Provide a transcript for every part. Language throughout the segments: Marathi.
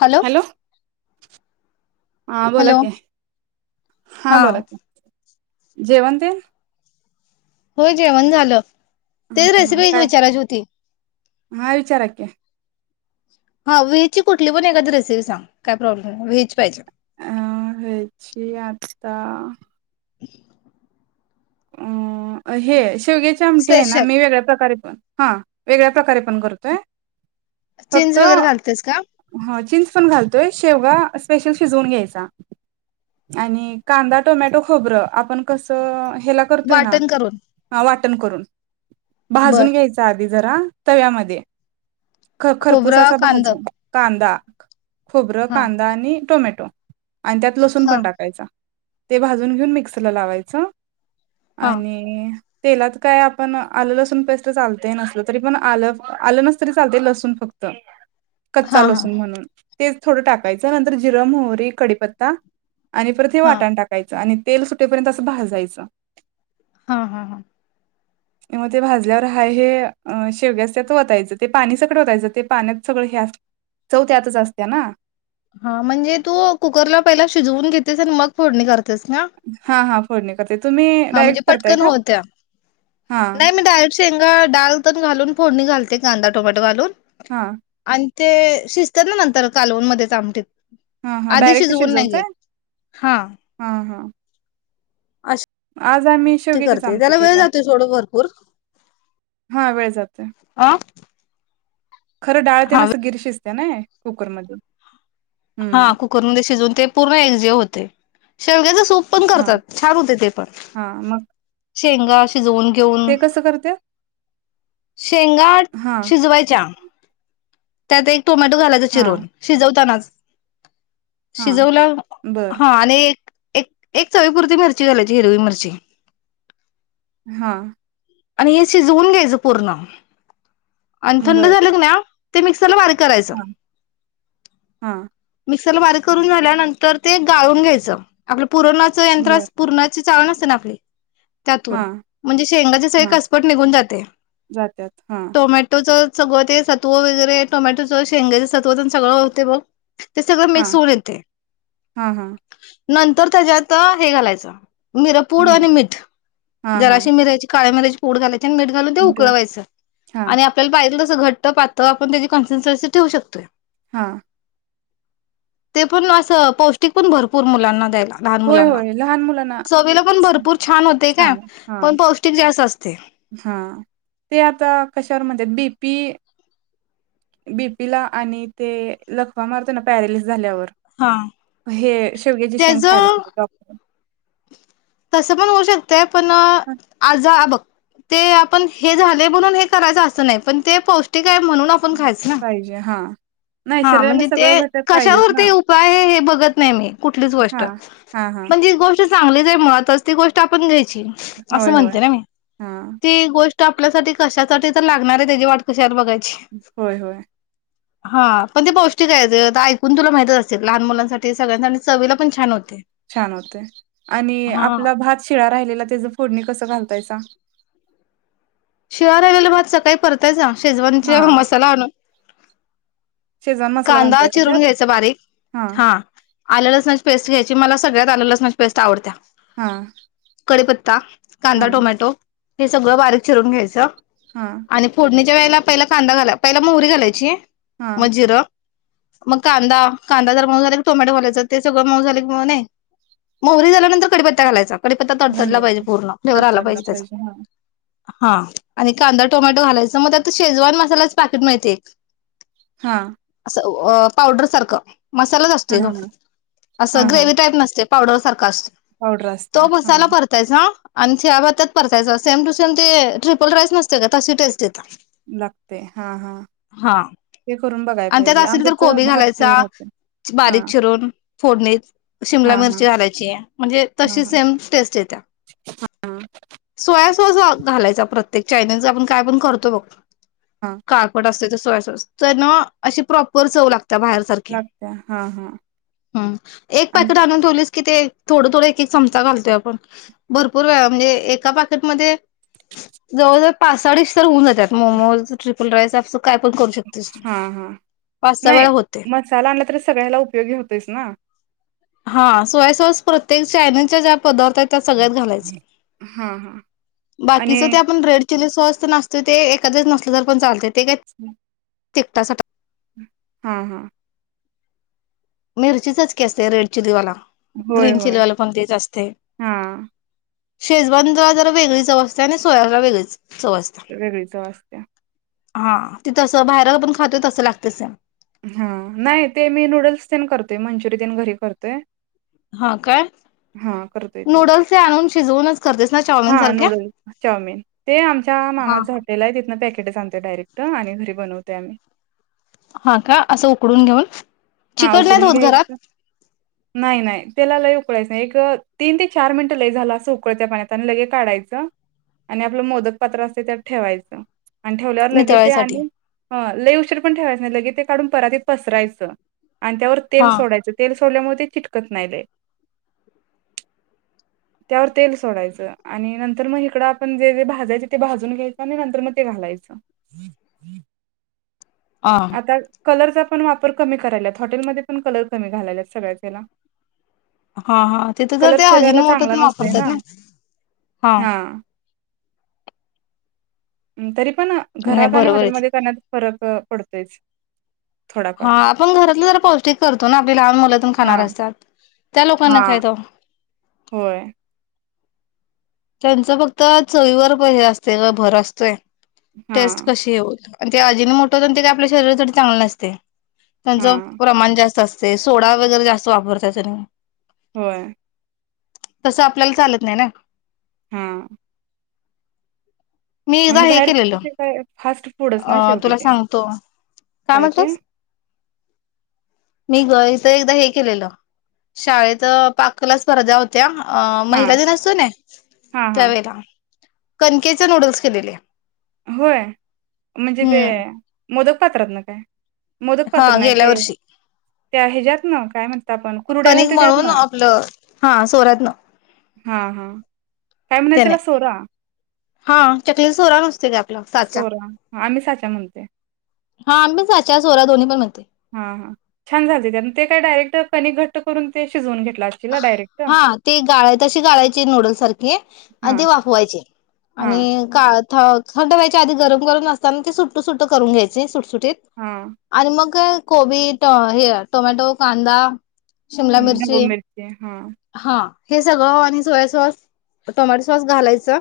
हॅलो. हा बोला हॅलो की हा बोला की जेवन टेन हो जेवण झालं. हा तेच हा रेसिपी एक काय विचाराची होती. हा विचारा की, हा व्हेजची कुठली पण एखादी रेसिपी सांग काय प्रॉब्लेम नाही व्हेज पाहिजे. अह व्हेज आता [inaudible] हे शेवग्याचे आमटे आहे ना स्पेशल मी वेगळ्या प्रकारे हा वेगळ्या प्रकारे पण करतोय. चिंच वगैरे घालतेस का. घोयेेून घ कांम ख आप शेवगा स्पेशल शिजवून घ्यायचा आणि कांदा टोमॅटो खोबर आपण कस? तेला करतोय ना. वाटण करून वाटण करून बर भाजून घ्यायच आधीच जरा तव्यामध्ये ख खोबरं खरपूसाचा कांदा भाजून कांदा खोबरं हा कांदा आणि टोमॅटो. आणि त्यात लसूण हा पण टाकायचा. ते भाजून घेऊन मिक्सरला लावायचं. हा आणि तेलात काय आपण आलं लसूण पेस्ट चालतय नसल तरी पण आलं आलं नसतरी चालते लसूण फक्त हा कच्चाल हा असून म्हणून तेच थोडं टाकायचं नंतर जिरम, होहरी कडीीपत्ता आणि पर ते हा वाटाण टाकायचं आणि तेल सुटेपर्यंत असं बास जायचं. हा हा हा. मग ते भाजल्यावर हा हे शेवग्या अस त्यात वतायचं ते पाणी सगळं वतायचं ते पाण्यात सगळं हे चव त्यातच असत्या ना. हा म्हणजे तू कुकरला पहिला शिजवून घेतेस आणि मग फोडणी करते. हा हा फोडणी कर तुम्ही. हा म्हणजे डायरेक्ट करताय पटकन का? होत्या हा नाही मी डायरेक्ट शेंगा डाल टेन घालून फोडणी घाते कांदा टोमॅटो घाून. हा. ते शिजत ना नंतर कालवन मध्ये च आमटत. हा हा डायरेक्ट शिजवतय हा. हा हा. आज आम्ही ते शेवग्याचीच करते आमटी त्याला वेळ केल्या जातो थोडं भरपूर हा वेळ अ. खरंडळतेना हा असं गिरशिस्त. नाही कुकर मध. हा कुकर म शिजवून ते पूर्ण एकजे होते. शेलग्याचे सूप पण हा करतात छान होते ते पण. हा मग शेंगा शिजवून घेऊन ते कसं करत्यात शेंगा हा शिजवायच्या. त्या ते टोमॅटो घालायचं हा चिरून शिजवतानाच. हा शिजवला बर हा आणि एक एक एक चवीपुरती मिरची घालायची हिरवी मिरची. हा. आणि हे शिजवून घ्यायचं पूर्ण. आणि थंड बर झाले क ना. ते मिक्सरला करायच हा हा मिग बारी करून झाल्यानंतर ते गाळून घ्यायचं आप पुरोनाचं यंत्र बर पुूर्णा चाल न असत ना आपले. त्यातून हा म्हणजे शेंगाचे सग हा कसपट निघून जाते जात्यात हा टोमॅटोच. सगळं ते तो वगैरे टोमॅटोच शेंग्याचं तत्वचण सगळं होते ब. ते सगळं हा मिक्स होऊन येते. हा हा नंतर त्याच्यात हे घालायचं. मिर पूड मी आणि मीठ हा हा जराशी मिरायची काळे मिरायची. होोड गा. मीठ घालून मी ठेवू उकयच हा आणि आपल्याला पा घट्ट तर आपण त्याची कॉन्ट्रेसी ठेू शकतोय हा ते पण अस पौष्टिक पण भरपूर मुलांना द्यायला लहान होय मुलांना होय लहान मुलांना चवीला पण भरपूर होते काय छान आहे हा पण पौष्टिक जास्त असते हा ते आता कशावर म्हणतात बीप ते बीपी ला आणि ते लखवा मारतो ना पैरालिसिस झाल्यावर हा हे शेवग्याचे शेंग त्याच खायला सांगितलं डॉक्टर अस पण होऊ शकते आपण डॉक्टरांनी. आज बघ ते आपण हे झाले म्हणून हे करायचं असं नाही पण ते पौष्टिक आहे म्हणून आपण खायचं ना पाहिजे हा नाही हा शरीराला म्हणजे सगळं ते घटक पाहिजेत कशावर ना ते उपाय हे बघत नाही मी कुठलीच हा गोष्ट हा हा पण जी गोष्ट चांगली मुळातच ती गोष्ट आपण घ्यायची असं होय होय म्हणते ना मी हा ते गोष्ट आपल्यासाठी कशासाठी तर लागणार आहे त्याची वाट कशाला बघायचं होय हो हा पण ते पौष्टिक आहे ज ऐकून तुला माहितच असेल लहान मुलांसाठी सगळ्यां चवीला पण छान होते छान होते आणि हा आपला भात शिळा राहिलेला त्याच फोडणी कसं घालतायचा शिळा रालेला भात सकाळी परतायचं हा शेजवनचे मसाला आणून शेजवान मसाला कांदा घालताय का चिरून त्यात घ्यायचा बारीक हा आलं लसणाची पेस्ट घ्यायची मला सगळ्यात आलं लसणीची पेस्ट आवडत्या हा कडीपत्ता हा कांदा टोमॅटो हे सगळं बारीक चिरून घ्यायचं हा आणि फोडणी त्या वेळेला पहिला कांदा घालाय, पहिला मोहरी घालायची हा मग जीर मग कांदा, कांदा जर मऊ झाला क टोमॅटो घालायच ते सगळं मऊ झालं की नाय, मोहरी झाल्यानंतर कढीपत्ता घालायचा कढीपत्ता तडतडला पाहिजे घालायचा पूर्ण फ्लेवर आला तडतडला पाहिजे हा त्याचा हा आणि कांदा टोमॅटो घालायच मग आता शेजवान मसालाच पॅकेट मिळते एक हा पावडर सारखं मसालाच हा असते ग, हा असं हा हा ग्रेव्ही टाईप नसतय. पावडर सारखा असं पावडर असत्या तो हा मसाला भरतायस ना? आणि शिळाभातत परतायचं सेम टू सेम ते ट्रिपल राईस नसते का तशी टेस्ट येते. लागते. हा हा हा ते करून बघाय आणि पाहिजे त्यात असल तर आमच्यात कोबी भात लय घालायचा राहतोय हा बारीक चिरून फोडणीत, शिमला हा हा मिरची घालायची म्हणजे हा तशी हा सेम टेस्ट येत्या. सोया तस घालायचा प्रत्येक चायनीज च आपण काय पण करतो बघ. हा काळपट असतय सोया सॉस. [unintelligible] अशी प्रॉपर चव लाग त्या बाहेर सारखी. लागत्या हा हा हं. एक आणि पाकीट आणून ठेवलीस कि ते थोडं थोड एक, एक चमचा घालतोय आपण भरपूर वेळा म्हणजे एका पाकेटमध्ये जवळजवळ पाच, सहा डिश तर होऊन जाते. त्यात मोमोज बुलस आप [unintelligible] काय पण करू शकतेस तू. हा हा पाच सहा नाही. वेळा होते मसाला आणला तरी सगळ्याला उपयोगी होतोयच ना. हा. सोया सॉस प्रत्येक चायनीजच्या ज्या पदार्थ आहेत त्या सगळ्यात घालायच. हा हा आणि बाकीच ते आपण रेड चिली सॉस ते असतय ते एखाद्या वेळेस नसल तर पण चालतय. हम् [unintelligible] तिखटासाठी हा हा. मिरचीचच की असतय रेड चिली वाला. होय ग्रीन चिली होय वाला पण तेच असतय. हा शेजवान ला जरा वेगळीच चव असत्या आणि सोयाला वेगळीच. चव असते वेगळी चव असत्या. हा. ते तसं बाहेर आपण खातो तसं लागतय सेम. हा नाही. ते मी नूडल्स ते करतोय, मंचुरियन घरी करतोय. हा काय? हा करतोय ते. नूडल्स हे आणून शिजवूनच. करतेस ना हा. चाऊमिन सारख्या? नूडल् चाउमिन, ते आमच्या हा मामाचं हा. हॉटेल आहे तिथ न पॅक तेच आणतोय डायरेक्ट आणि घरी बनवतोय आम्ही. हा का असं उकडून घेऊन. हा चिकट नाहीत उकडून होत घरात घ्यायच नाही नाही त्याला लय उकळायचं नाही एक तीन ते चार मिनिटं लय झालं असं उकळत पाण्यात आणि लगे काढायचं आणि आपलं मोदक पात्र असते त्यात ठेवायचं आणि ठेवल्यावर लगेच ते नितळायसाठी. आणि लय उशीर पण ठेवायच नाही लगे ते काढून परातीत पसरायचं आणि त्यावर तेल हा सोडायचं तेल सोडल्यामुळे ते चिटकत नाही त्यावर तेल सोडायच आणि नंतर मग इकड आपण जेे भाजायच ते भाजून घ्यायचं आणि नंतर मग ते घालायच आ आता कलरचा पण वापर कमी कर करायल्यात हॉटेलमध्ये पन कलर कमी घालायल्यात सगळ्याच ह्याला. हा, हा, तिथं तर कलर ते अजिनो शरीराला मोटो न चांगला ते नसतोय वापरतात ना नै! हा. हं. तिथे पण नाही घरात आणि बरोबर आहे ते. हॉटेलमध्ये करण्यात फरक जातो. पडतंयचं. हा आपण घरातन जरा पौस्टिक करतो न, आपली लहान मुलं पन हा खानारी असतात. त्या लोकांना हा काय तवा? होय. त्यांचं फक्त चवीवर भय असतंय ग भर असतंय. हा टेस्ट कशी येवो. आणि ते अजिनो मोटो न ते आपल्या शरीरासाठी चांगल नसतंय. त्यांच, हा प्रमाण जास्त असं ते सोडा वैगरे जास्त वापर त्याच्यातनी.. होय. तसं आपल्याला चालत नाही ना? हा. रिकामा ऑडिओ आणि बाहेर कुठे काय? फास्ट फूडच अ ना शेवटी तुला ते. सांगतो काय ते? मी गाईचं एकदा हे केलेलं, शाळेच पाककलेच्या स्पर्धा होत्या ना! अं.. हा महिला दिन असतो कीं नाय हा हा तवेरा. कनकेच नूडल्स केलेले. होय. म्हणजे हम्म ते.... मोदक पात्रात ना काय? मोदक हा पात्र नाही गेल्या ते. वर्षी ते ह्याच्यात ना काय म्हन कनिक मळून, आपल हा, सोऱ्यात्न. हा. हा. काय म्हणायचं त्याने. त्याला सोरा हा, चकलीचा सोरा नस [unintelligible] साचा. सोरा आम्ही साचा म्हणते हा आम्ही पन साचाच. सोरा दोन्ही पन म्हणतंय. हा. हा. छान झालतंय ते. न ते काय डायरेक्ट कनिक घट्ट करून ते शिजवून घ्या हा ते गाळाय तशी गाळायचे नूडल् सारखे आणि हां ते वाफवायचे आणि हां का थंड वय आधी गरम करून असताना ते सुट्ट सुट्ट करून घ्यायचे सुट सुट्ट हां आणि मग गबी हे टोमॅटो कांदा शिमला मिरची हा हा हे सगळं आणि सोया सॉस टोमॅटो सॉस घालायचं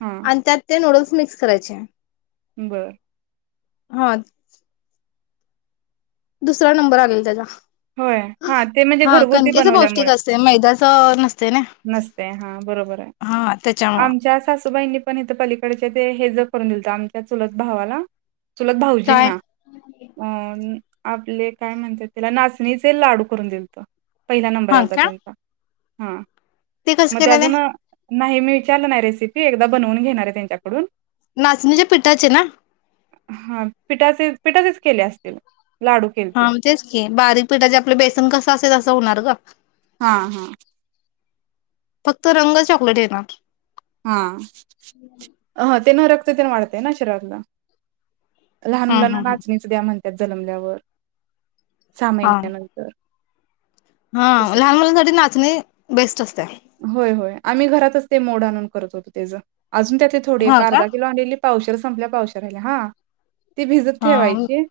हां, अंत ते नोड मिक्स करायचे बरं हा दुसरा नंबर आलेल त्याचा होय हा ते म्हणजे घरगुती बनवल्यामुळे स न नसते हा बरोबर आहे हा त्याच्यामुळं आमच्या सासूबाईनी पणथ पलीकडचे ते हे ज करून दिलत आमच्या चुलत भावाला चुलत भाऊजीं काय ना अ आपले काय म्हणतात त्याला नाचणीचे लाडू करून दिलत पहिला नंबर हा आलता का त्यांचा हा ते कसं केलेले नाही मी विचारलं नाही रेसिपी एकदा बनवून घेणार आहे त्यांच्याकडून नाचणीच्या पिठाचे ना हा पिठाचे पिठाचेच केले असतील लाडू केलते. हा म्हणजेच की बारीक पिठाचे आपले बेसन कसं असेल असं होणार का हा हा फक्त रंग चॉकलेट येणार हा अ ते ना रक्त तेन वाढतय ना शरीरातला लहान हम् मुलांना हम हम नाचणीच द्या म्हणते त्यात जलमल्यावर सा हा. महिन्यानंतर हा तसं लहान मुलांसाठी नाचणी बेस्ट असते होय होय आम्ही घरातच ते मोड आणून करत होतो तेचं अजून त्या ते थोडी एक हा का? अर्धा किलोलेली पावशेर संपलं, पावशेर राहिले हा ती भिजत हा ठेवायची,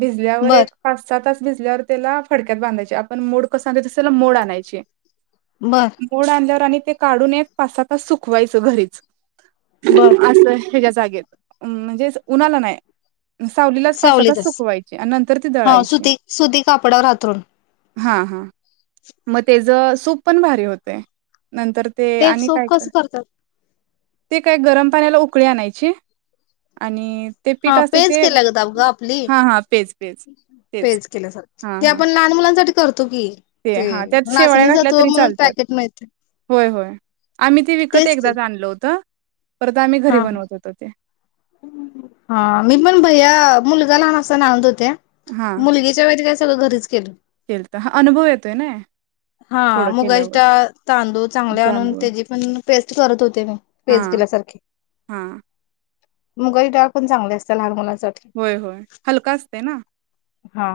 भिजल्यावर बर एक पाच सहा तास भिजल्यावर त्याला फडक्यात बांधायची, आपण मोड कसे आणत? तस त्याला मोड आणायची बर बोड आणल्यावर आणि ते काढून एक पाच सहा तास सुकवायचं घरीच. बर असय हेज्या जागेत म्हणजे उन्हाला नाही सावलीलाच पाच सहा तास सावलीतच सुकवायची आणि नंतर ती हो दळायची सुती सुती कापडावर अंथरून. हां हां मग ते ज सूप पण भारी होत ते- - नंतर ते आणि सूप काय कर कसं करतात? [inaudible] ते काय गरम पाण्याला उकळी आणायची आणि ते पीठ हा असते पेज ते केली ग आपली हां हां पेज पेज तेच पेज केल्यासारखा हां ते हां आपण लहान मुलांसाठी तकी ते हां त्यात शेवाळ्या नाचणी घातल्या सत्व तरी म्हणून चालत्यात. पॅकेट मिळतय होय होय आम्ही ते विकत एकदाच आणल होतं. परत आम्ही घरी हा बनवत होतो ते हा मी पण, भैया, मुलगा लहान असताना आण होते. हां मुलगी च्या वेळेस [inaudible] सगळ घरीच केलं. केलतं हां अनुभव येतोय ना हा थोडं मुगा ची केल्यावर डाळ तांदूळ चांगले आणून तांदूळ त्याची पण पेस्ट करत होते म पेज हां केल्या सारखी [inaudible] हां मुगाचीडाळ पण चांगली अस त्या लहान मुलान साठी होय होय हलका असते ना. हा